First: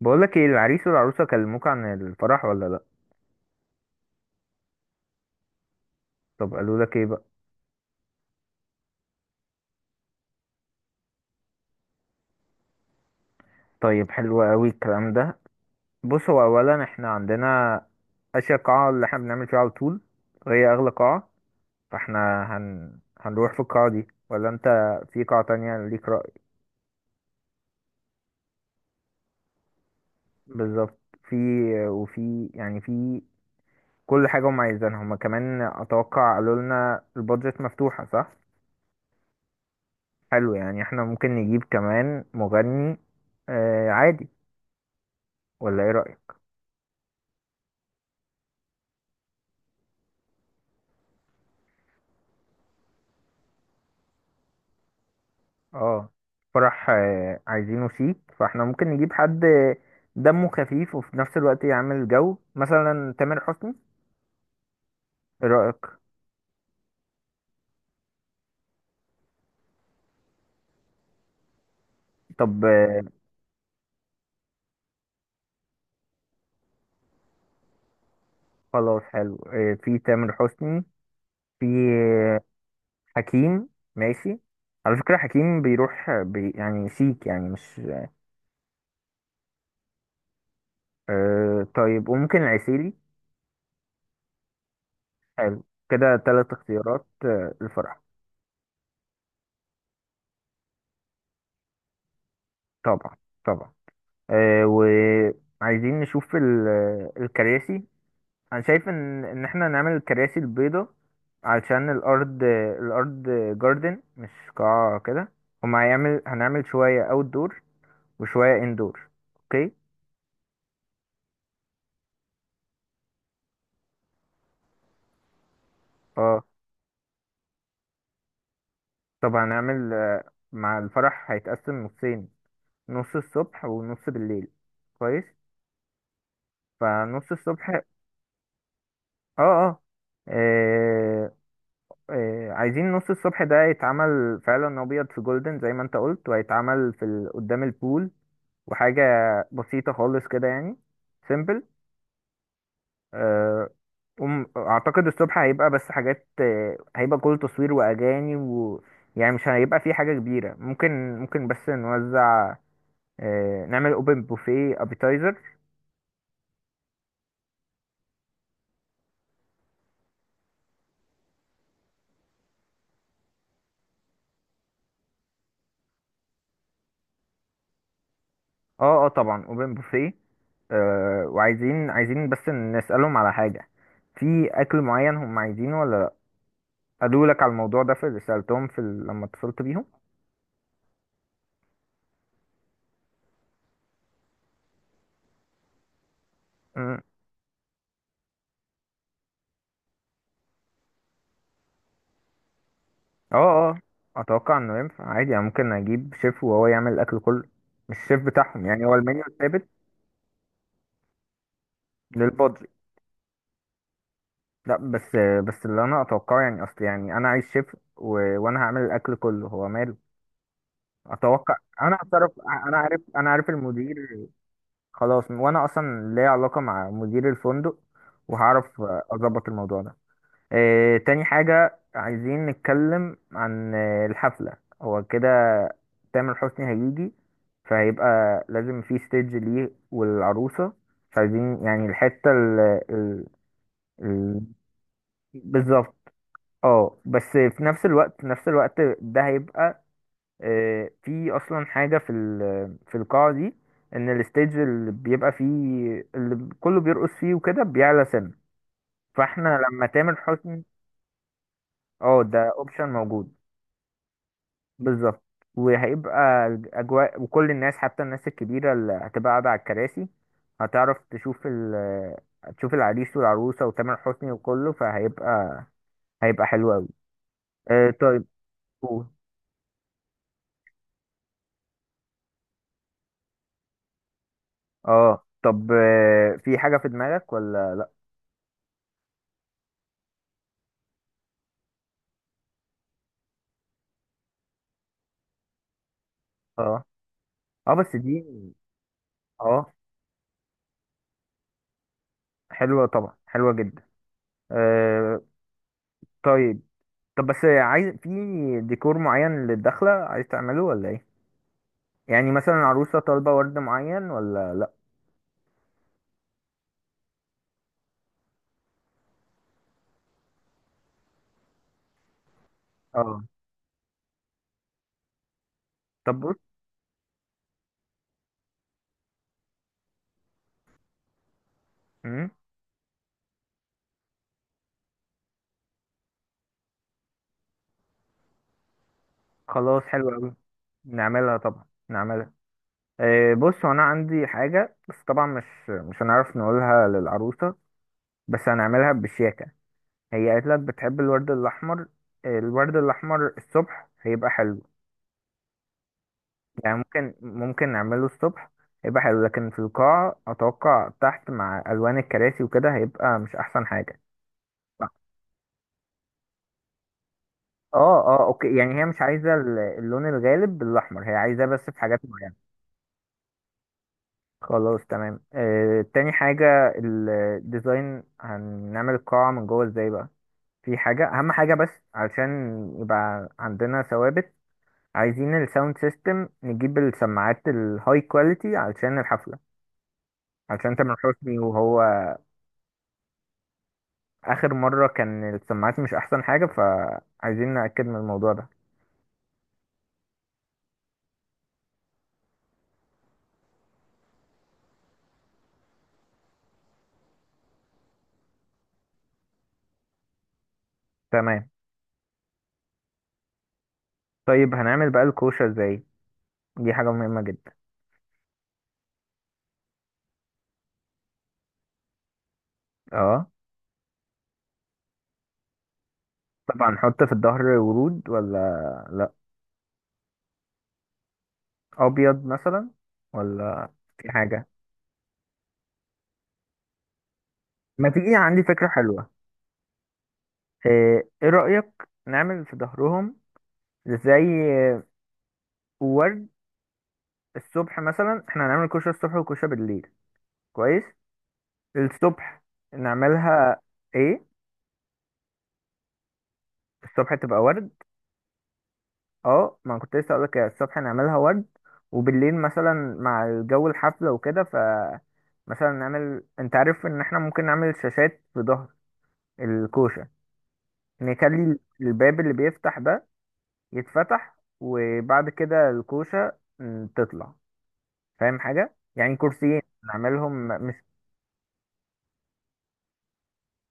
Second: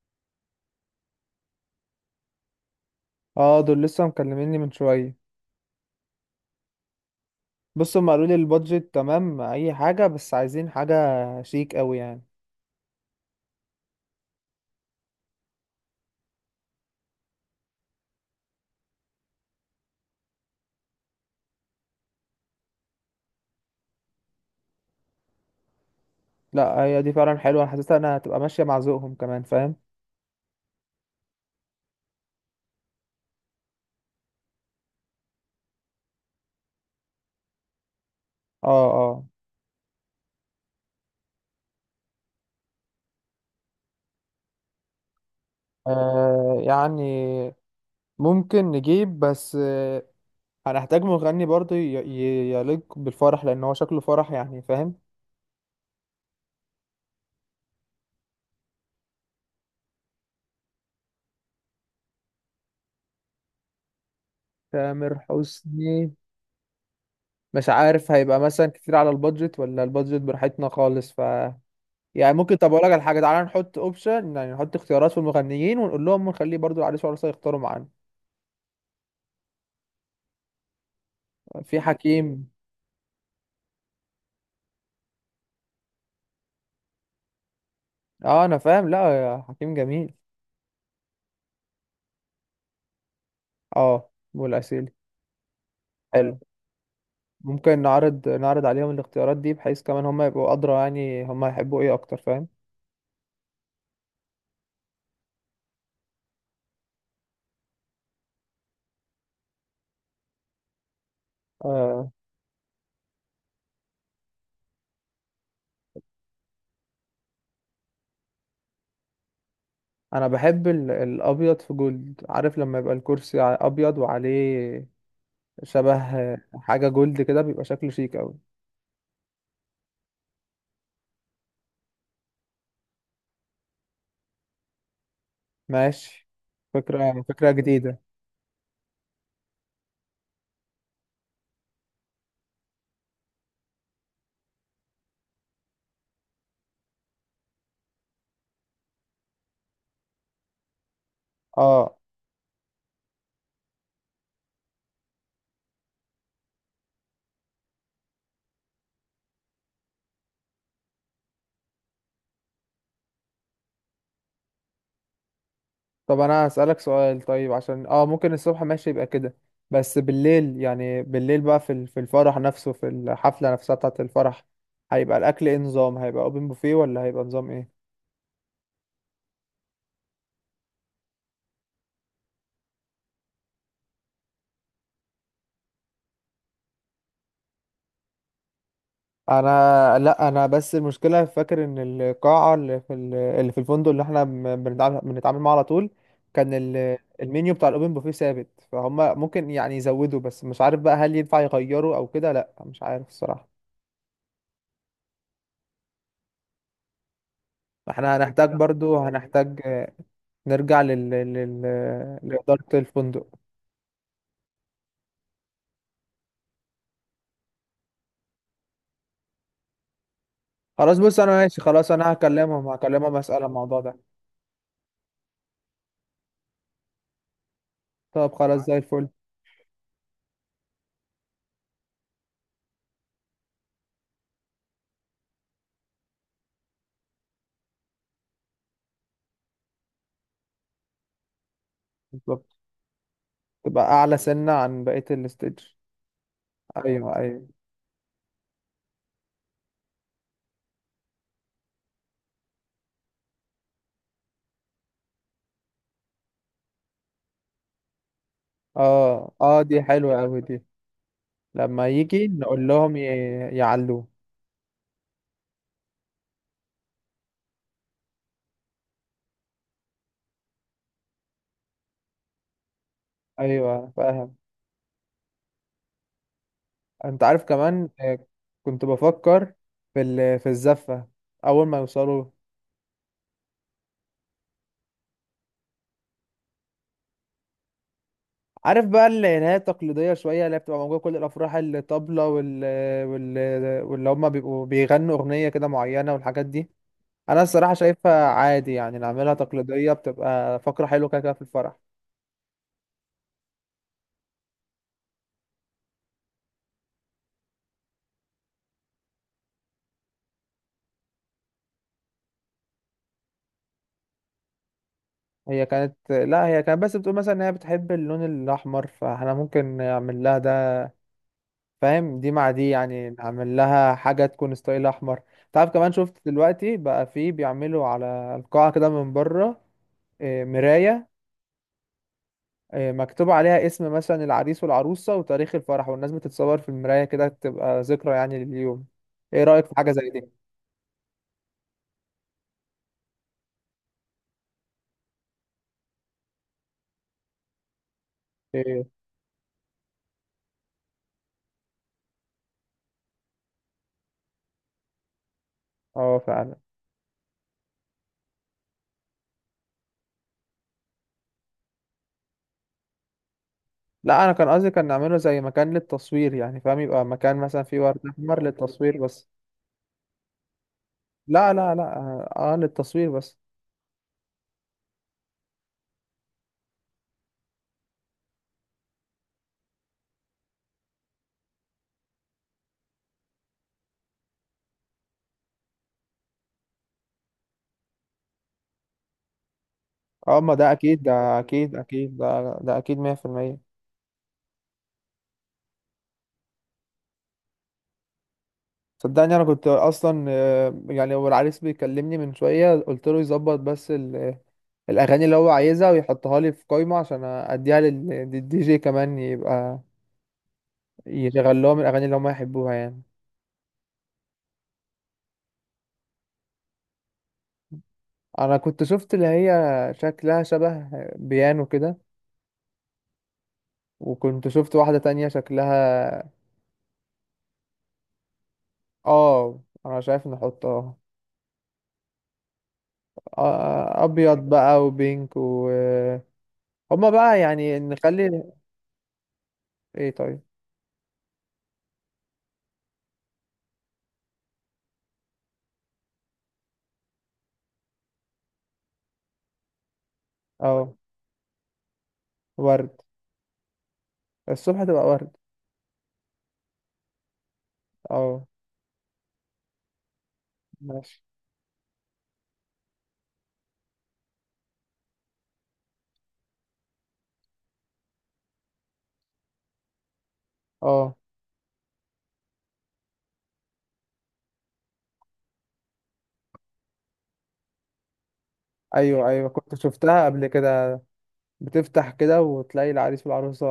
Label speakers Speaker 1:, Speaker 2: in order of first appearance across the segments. Speaker 1: بقولك ايه، العريس والعروسة كلموك عن الفرح ولا لأ؟
Speaker 2: اه دول لسه مكلميني من شويه.
Speaker 1: طب قالوا لك ايه بقى؟
Speaker 2: بص، هم قالوا لي البادجت تمام اي حاجه، بس عايزين حاجه شيك قوي يعني.
Speaker 1: طيب، حلو قوي الكلام ده. بص، هو اولا احنا عندنا اشياء، قاعة اللي احنا بنعمل فيها على طول، وهي اغلى قاعة. فاحنا هنروح في القاعة دي، ولا انت في قاعة تانية ليك رأي؟
Speaker 2: لا هي دي فعلا حلوه، انا حاسسها انها هتبقى ماشيه مع ذوقهم كمان، فاهم؟
Speaker 1: بالظبط. في وفي يعني في كل حاجة هم عايزينها، هم كمان اتوقع. قالوا لنا البادجت مفتوحة، صح؟
Speaker 2: اه، اه.
Speaker 1: حلو، يعني احنا ممكن نجيب كمان مغني، آه عادي، ولا ايه رأيك؟
Speaker 2: يعني ممكن نجيب، بس هنحتاج مغني برضه يليق بالفرح، لان هو شكله فرح يعني، فاهم؟
Speaker 1: اه، فرح عايزينه شيك، فاحنا ممكن نجيب حد دمه خفيف وفي نفس الوقت يعمل جو، مثلا تامر حسني.
Speaker 2: تامر
Speaker 1: ايه رأيك؟
Speaker 2: حسني؟ مش عارف هيبقى مثلا كتير على البادجت ولا البادجت براحتنا خالص. يعني ممكن،
Speaker 1: طب
Speaker 2: طب اقول لك على حاجه، تعالى نحط اوبشن، يعني نحط اختيارات في المغنيين، ونقول لهم نخليه برضو العريس والعروسه يختاروا معانا.
Speaker 1: خلاص، حلو. في تامر حسني، في
Speaker 2: في
Speaker 1: آه،
Speaker 2: حكيم.
Speaker 1: حكيم. ماشي. على فكرة حكيم بيروح آه، بي يعني شيك، يعني مش...
Speaker 2: اه انا فاهم، لا يا حكيم جميل.
Speaker 1: آه، طيب. وممكن العسيلي.
Speaker 2: اه والعسيلي.
Speaker 1: حلو كده،
Speaker 2: حلو.
Speaker 1: تلات اختيارات
Speaker 2: ممكن
Speaker 1: الفرح.
Speaker 2: نعرض عليهم الاختيارات دي بحيث كمان هم يبقوا ادرى، يعني هم هيحبوا ايه اكتر، فاهم؟
Speaker 1: طبعا طبعا. آه، وعايزين نشوف الكراسي. انا شايف ان احنا نعمل الكراسي البيضة علشان
Speaker 2: آه.
Speaker 1: الارض. الارض جاردن، مش قاعة كده. هما هيعمل هنعمل شوية اوت دور وشوية اندور. اوكي.
Speaker 2: انا بحب الابيض في جولد، عارف لما يبقى الكرسي ابيض وعليه شبه
Speaker 1: اه،
Speaker 2: حاجه جولد كده، بيبقى شكله شيك قوي.
Speaker 1: طب هنعمل مع الفرح هيتقسم نصين، نص الصبح ونص بالليل. كويس.
Speaker 2: ماشي. فكره
Speaker 1: فنص
Speaker 2: فكره
Speaker 1: الصبح،
Speaker 2: جديده.
Speaker 1: اه آه، عايزين نص الصبح ده يتعمل فعلا ابيض في جولدن زي ما انت قلت، وهيتعمل قدام البول، وحاجة بسيطة خالص كده، يعني سيمبل.
Speaker 2: اه،
Speaker 1: أه اعتقد الصبح هيبقى بس حاجات، هيبقى كل تصوير واغاني و... يعني مش هيبقى في حاجة كبيرة. ممكن بس نوزع، نعمل اوبن بوفيه، ابيتايزر.
Speaker 2: طب انا هسألك سؤال طيب، عشان ممكن الصبح ماشي يبقى كده، بس بالليل، بقى في في الفرح نفسه، في الحفلة نفسها بتاعة الفرح، هيبقى الاكل ايه نظام؟ هيبقى اوبن بوفيه ولا هيبقى نظام ايه؟
Speaker 1: اه اه طبعا، اوبن بوفيه. وعايزين بس نسألهم على حاجة، في اكل معين هم عايزينه ولا لا. قالوا لك على الموضوع ده في اللي سألتهم لما اتصلت بيهم؟
Speaker 2: انا لا انا بس المشكلة فاكر ان القاعة اللي في اللي في الفندق اللي احنا بنتعامل معاه على طول، كان المنيو بتاع الاوبن بوفيه ثابت، فهم ممكن يعني يزودوا، بس مش عارف بقى هل ينفع يغيروا او كده، لا مش عارف
Speaker 1: اه
Speaker 2: الصراحة.
Speaker 1: اه اتوقع انه ينفع عادي، يعني ممكن اجيب شيف وهو يعمل الاكل كله، مش
Speaker 2: فاحنا
Speaker 1: الشيف
Speaker 2: هنحتاج،
Speaker 1: بتاعهم، يعني هو
Speaker 2: برضو
Speaker 1: المنيو
Speaker 2: هنحتاج
Speaker 1: الثابت
Speaker 2: نرجع لإدارة
Speaker 1: للبادجت.
Speaker 2: الفندق.
Speaker 1: لا، بس اللي انا اتوقعه، يعني اصل يعني انا عايز شيف و... وانا هعمل الاكل كله، هو ماله؟
Speaker 2: خلاص، بص انا
Speaker 1: اتوقع.
Speaker 2: ماشي، خلاص
Speaker 1: انا
Speaker 2: انا
Speaker 1: هتصرف.
Speaker 2: هكلمهم،
Speaker 1: انا
Speaker 2: اسأل عن
Speaker 1: عارف
Speaker 2: الموضوع
Speaker 1: المدير.
Speaker 2: ده.
Speaker 1: خلاص، وانا اصلا ليا علاقة مع مدير الفندق،
Speaker 2: طب خلاص زي
Speaker 1: وهعرف
Speaker 2: الفل.
Speaker 1: اظبط الموضوع ده. آه، تاني حاجة عايزين نتكلم عن الحفلة. هو كده، تامر حسني هيجي، فهيبقى لازم في ستيج ليه والعروسة، مش عايزين يعني الحتة
Speaker 2: بالظبط،
Speaker 1: ال
Speaker 2: تبقى اعلى
Speaker 1: ال...
Speaker 2: سنة عن بقية الستيج.
Speaker 1: بالظبط. اه،
Speaker 2: ايوه،
Speaker 1: بس
Speaker 2: ايوه.
Speaker 1: في نفس الوقت ده هيبقى في أصلا حاجة في القاعة دي، إن الستيج اللي بيبقى فيه، اللي كله بيرقص فيه وكده، بيعلى سنة.
Speaker 2: اه،
Speaker 1: فاحنا
Speaker 2: اه، دي
Speaker 1: لما تامر
Speaker 2: حلوة اوي دي.
Speaker 1: حسني...
Speaker 2: لما
Speaker 1: اه،
Speaker 2: يجي
Speaker 1: ده
Speaker 2: نقول
Speaker 1: اوبشن
Speaker 2: لهم
Speaker 1: موجود.
Speaker 2: يعلوه.
Speaker 1: بالظبط. وهيبقى الأجواء، وكل الناس حتى الناس الكبيرة اللي هتبقى قاعدة على الكراسي هتعرف تشوف ال... تشوف العريس والعروسة
Speaker 2: ايوه
Speaker 1: وتامر حسني
Speaker 2: فاهم.
Speaker 1: وكله، هيبقى حلو أوي.
Speaker 2: انت عارف كمان،
Speaker 1: آه، طيب،
Speaker 2: كنت
Speaker 1: قول.
Speaker 2: بفكر في في الزفة اول ما يوصلوا.
Speaker 1: اه، طب في حاجة في دماغك ولا لأ؟
Speaker 2: عارف بقى اللي هي التقليدية شوية، اللي هي بتبقى موجودة في كل الأفراح، الطبلة وال واللي هما بيبقوا بيغنوا أغنية كده معينة والحاجات دي.
Speaker 1: اه
Speaker 2: أنا الصراحة
Speaker 1: اه، بس
Speaker 2: شايفها
Speaker 1: دي،
Speaker 2: عادي، يعني نعملها
Speaker 1: اه،
Speaker 2: تقليدية، بتبقى فقرة حلوة كده كده في الفرح.
Speaker 1: حلوة، طبعا حلوة جدا. آه، طيب. طب بس عايز، في ديكور معين للدخلة عايز تعمله ولا ايه؟ يعني مثلا العروسة طالبة ورد معين ولا لأ؟
Speaker 2: هي كانت لا هي كانت بس بتقول مثلا إن هي بتحب اللون الأحمر، فاحنا ممكن نعمل لها ده، فاهم؟ دي مع دي، يعني
Speaker 1: اه،
Speaker 2: نعمل لها حاجة تكون ستايل أحمر. تعرف كمان شفت
Speaker 1: طب بص.
Speaker 2: دلوقتي بقى فيه بيعملوا على القاعة كده من بره. إيه، مراية،
Speaker 1: مم.
Speaker 2: مكتوب عليها اسم مثلا العريس والعروسة وتاريخ الفرح، والناس بتتصور في المراية كده تبقى ذكرى يعني لليوم. ايه رأيك في
Speaker 1: خلاص،
Speaker 2: حاجة زي
Speaker 1: حلو قوي.
Speaker 2: دي؟
Speaker 1: نعملها طبعا نعملها. إيه، بص هو انا عندي حاجه، بس طبعا مش هنعرف نقولها للعروسه، بس
Speaker 2: ايه.
Speaker 1: هنعملها بشياكه. هي قالت لك بتحب الورد الاحمر، إيه، الورد الاحمر الصبح هيبقى حلو.
Speaker 2: اه فعلا.
Speaker 1: يعني ممكن نعمله الصبح، هيبقى حلو، لكن في القاعه اتوقع تحت مع الوان الكراسي وكده هيبقى مش احسن حاجه.
Speaker 2: لا انا كان قصدي كان نعمله زي مكان للتصوير، يعني فاهم، يبقى مكان مثلا فيه ورد
Speaker 1: اه اه
Speaker 2: احمر
Speaker 1: اوكي، يعني هي
Speaker 2: للتصوير
Speaker 1: مش
Speaker 2: بس.
Speaker 1: عايزه اللون الغالب بالاحمر، هي عايزاه
Speaker 2: لا
Speaker 1: بس
Speaker 2: لا
Speaker 1: في
Speaker 2: لا،
Speaker 1: حاجات معينه.
Speaker 2: للتصوير بس.
Speaker 1: خلاص، تمام. آه، تاني حاجة، الديزاين هنعمل القاعة من جوه ازاي بقى. في حاجة أهم حاجة بس، علشان يبقى عندنا ثوابت، عايزين الساوند سيستم، نجيب السماعات الهاي كواليتي علشان الحفلة،
Speaker 2: اه، ما ده
Speaker 1: علشان تامر
Speaker 2: اكيد، ده
Speaker 1: حسني،
Speaker 2: اكيد
Speaker 1: وهو
Speaker 2: اكيد، ده ده اكيد 100%.
Speaker 1: آخر مرة كان السماعات مش أحسن حاجة، فعايزين نأكد من الموضوع ده.
Speaker 2: صدقني انا كنت اصلا، يعني هو العريس بيكلمني من شوية، قلت له يظبط بس الاغاني اللي هو عايزها ويحطها لي في قائمه عشان اديها للدي جي، كمان يبقى
Speaker 1: تمام.
Speaker 2: يشغل لهم الاغاني اللي هم يحبوها يعني.
Speaker 1: طيب، هنعمل بقى الكوشة ازاي؟ دي حاجة مهمة جدا.
Speaker 2: انا كنت شفت اللي هي شكلها شبه بيانو كده،
Speaker 1: اه،
Speaker 2: وكنت شفت واحده تانية شكلها.
Speaker 1: طبعا، نحط في الظهر ورود ولا لأ؟
Speaker 2: اه، انا شايف ان احط
Speaker 1: ابيض مثلا، ولا في
Speaker 2: ابيض
Speaker 1: حاجه؟
Speaker 2: بقى، وبينك و هما بقى يعني
Speaker 1: ما تيجي
Speaker 2: نخلي.
Speaker 1: عندي فكره حلوه.
Speaker 2: ايه طيب.
Speaker 1: إيه رايك، نعمل في ظهرهم زي ورد؟ الصبح مثلا احنا هنعمل كشري الصبح وكشري بالليل. كويس.
Speaker 2: اه،
Speaker 1: الصبح
Speaker 2: ورد،
Speaker 1: نعملها ايه،
Speaker 2: الصبح تبقى ورد.
Speaker 1: الصبح تبقى ورد؟
Speaker 2: اه
Speaker 1: اه، ما أنا كنت لسه اقولك كده، الصبح نعملها
Speaker 2: ماشي،
Speaker 1: ورد. وبالليل مثلا مع الجو الحفله وكده، ف... مثلا نعمل، انت عارف ان احنا ممكن نعمل شاشات في ظهر الكوشه.
Speaker 2: اه.
Speaker 1: نخلي الباب اللي بيفتح ده يتفتح، وبعد كده الكوشة، تطلع. فاهم حاجة، يعني
Speaker 2: ايوه ايوه،
Speaker 1: كرسيين
Speaker 2: كنت شفتها قبل
Speaker 1: نعملهم مش...
Speaker 2: كده، بتفتح كده وتلاقي العريس والعروسة.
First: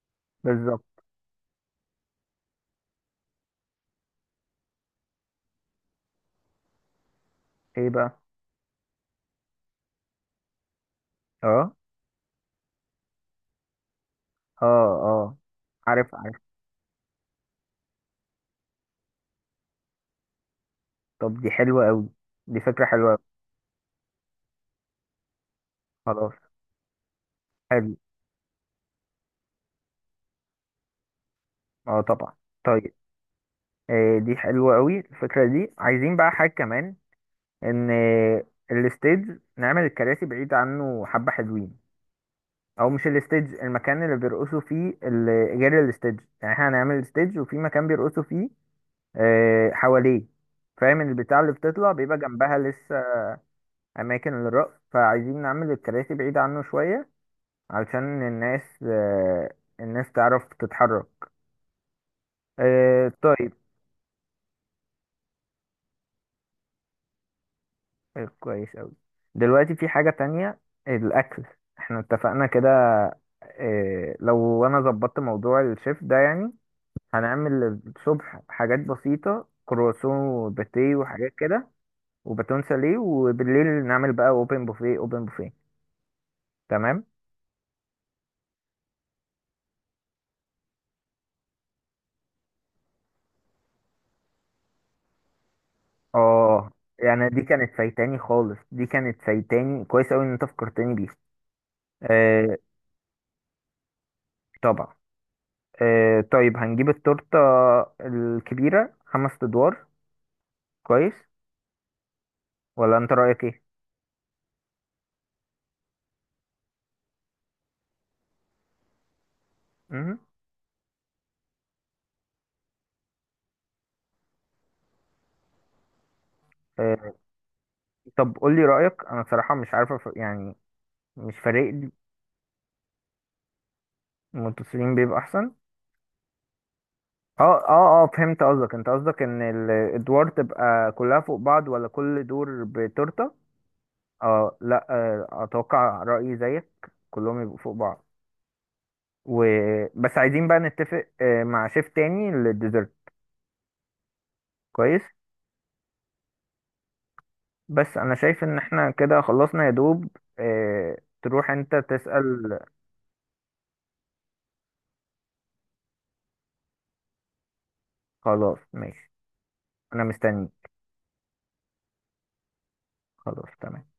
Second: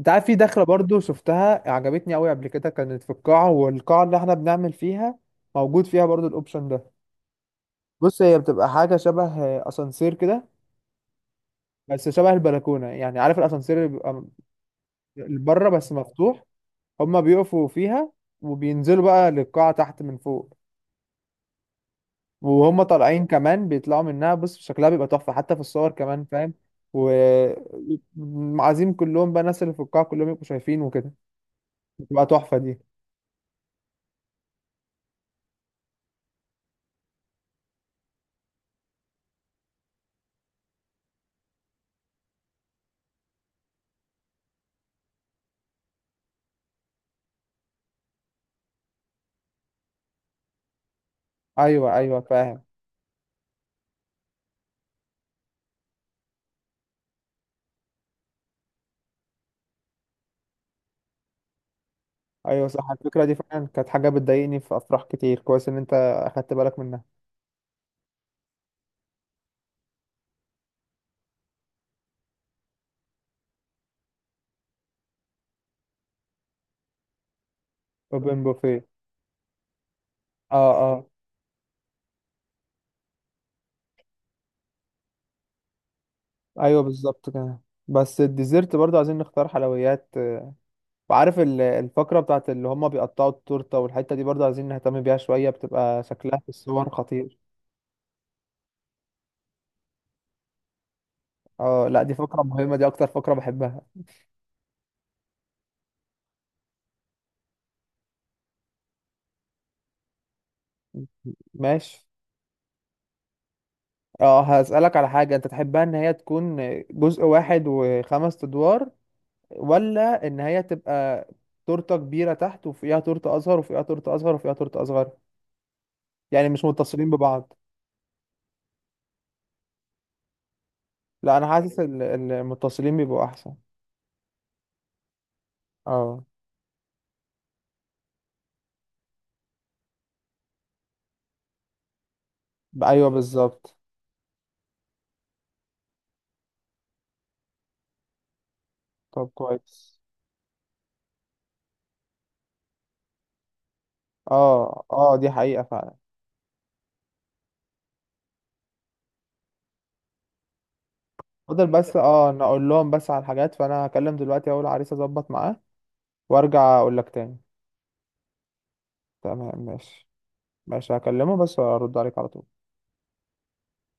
Speaker 2: انت عارف في دخلة برضو
Speaker 1: بالظبط.
Speaker 2: شفتها عجبتني قوي قبل كده، كانت في القاعة، والقاعة اللي احنا بنعمل فيها موجود فيها برضو الاوبشن ده.
Speaker 1: ايه بقى؟
Speaker 2: بص هي بتبقى حاجة شبه اسانسير كده،
Speaker 1: اه
Speaker 2: بس شبه البلكونة يعني، عارف الاسانسير اللي بيبقى
Speaker 1: اه اه،
Speaker 2: بره بس
Speaker 1: عارف عارف.
Speaker 2: مفتوح، هما بيقفوا فيها وبينزلوا بقى للقاعة تحت من فوق.
Speaker 1: طب دي حلوة قوي، دي
Speaker 2: وهم
Speaker 1: فكرة حلوة
Speaker 2: طالعين
Speaker 1: أوي.
Speaker 2: كمان بيطلعوا منها، بص شكلها بيبقى تحفة حتى في الصور كمان،
Speaker 1: خلاص،
Speaker 2: فاهم؟
Speaker 1: حلو،
Speaker 2: وعازيم كلهم بقى، الناس اللي في القاعة كلهم يبقوا شايفين وكده،
Speaker 1: اه
Speaker 2: بتبقى
Speaker 1: طبعا.
Speaker 2: تحفة دي.
Speaker 1: طيب. آه، دي حلوة قوي الفكرة دي. عايزين بقى حاجة كمان، ان الستيج نعمل الكراسي بعيد عنه حبة، حلوين. او مش الستيج، المكان اللي بيرقصوا فيه، ال- غير الستيج. يعني احنا هنعمل الستيج وفي مكان بيرقصوا فيه حواليه، فاهم؟ البتاع اللي بتطلع
Speaker 2: أيوة،
Speaker 1: بيبقى
Speaker 2: أيوة،
Speaker 1: جنبها
Speaker 2: فاهم.
Speaker 1: لسه أماكن للرقص، فعايزين نعمل الكراسي بعيدة عنه شوية علشان الناس تعرف تتحرك.
Speaker 2: أيوة صح، الفكرة دي
Speaker 1: طيب.
Speaker 2: فعلا كانت حاجة بتضايقني في أفراح كتير، كويس إن أنت أخدت بالك منها.
Speaker 1: كويس أوي. دلوقتي في حاجة تانية، الأكل. احنا اتفقنا كده، لو أنا ظبطت موضوع الشيف ده، يعني هنعمل الصبح
Speaker 2: أوبن
Speaker 1: حاجات
Speaker 2: بوفيه.
Speaker 1: بسيطة، كرواسون
Speaker 2: أه،
Speaker 1: وباتيه
Speaker 2: أه.
Speaker 1: وحاجات كده، وباتون ساليه، وبالليل نعمل بقى اوبن بوفيه اوبن بوفيه.
Speaker 2: أيوة
Speaker 1: تمام.
Speaker 2: بالظبط كده. بس الديزرت برضه عايزين نختار حلويات. وعارف الفقرة بتاعت اللي هما بيقطعوا التورتة، والحتة دي برضه عايزين نهتم بيها شوية، بتبقى شكلها في
Speaker 1: اه،
Speaker 2: الصور
Speaker 1: يعني
Speaker 2: خطير.
Speaker 1: دي كانت فايتاني خالص، دي كانت فايتاني، كويس اوي ان انت فكرتني بيها.
Speaker 2: أه لأ، دي فقرة
Speaker 1: آه
Speaker 2: مهمة، دي أكتر فقرة بحبها.
Speaker 1: طبعا. آه، طيب، هنجيب التورتة الكبيرة خمس ادوار. كويس.
Speaker 2: ماشي.
Speaker 1: ولا انت رأيك ايه؟
Speaker 2: أه، هسألك على حاجة أنت تحبها، إن هي تكون جزء واحد وخمس أدوار،
Speaker 1: مهم.
Speaker 2: ولا ان هي تبقى تورته كبيره تحت وفوقيها تورته اصغر وفوقيها تورته اصغر وفوقيها تورته اصغر، يعني مش متصلين
Speaker 1: آه،
Speaker 2: ببعض.
Speaker 1: طب قول لي رأيك، انا بصراحة مش عارفة، يعني
Speaker 2: لا
Speaker 1: مش
Speaker 2: انا
Speaker 1: فارق
Speaker 2: حاسس
Speaker 1: لي.
Speaker 2: المتصلين بيبقوا احسن.
Speaker 1: المتصلين بيبقى احسن.
Speaker 2: اه.
Speaker 1: اه، اه اه فهمت قصدك. انت قصدك ان الادوار تبقى كلها فوق بعض، ولا كل دور
Speaker 2: ايوه
Speaker 1: بتورتة؟
Speaker 2: بالظبط.
Speaker 1: اه، لا، اتوقع رأيي زيك، كلهم يبقوا فوق بعض.
Speaker 2: طب
Speaker 1: و...
Speaker 2: كويس.
Speaker 1: بس عايزين بقى نتفق مع شيف تاني للديزرت.
Speaker 2: اه
Speaker 1: كويس.
Speaker 2: اه، دي حقيقه فعلا.
Speaker 1: بس انا شايف ان احنا كده خلصنا يا دوب. آه، تروح
Speaker 2: فضل
Speaker 1: انت
Speaker 2: بس، اه، انا
Speaker 1: تسأل.
Speaker 2: اقول لهم بس على الحاجات، فانا هكلم دلوقتي اول عريس، اظبط معاه وارجع اقول لك تاني.
Speaker 1: خلاص ماشي.
Speaker 2: تمام
Speaker 1: انا
Speaker 2: ماشي.
Speaker 1: مستني.
Speaker 2: ماشي، هكلمه بس وارد عليك على طول.
Speaker 1: خلاص تمام.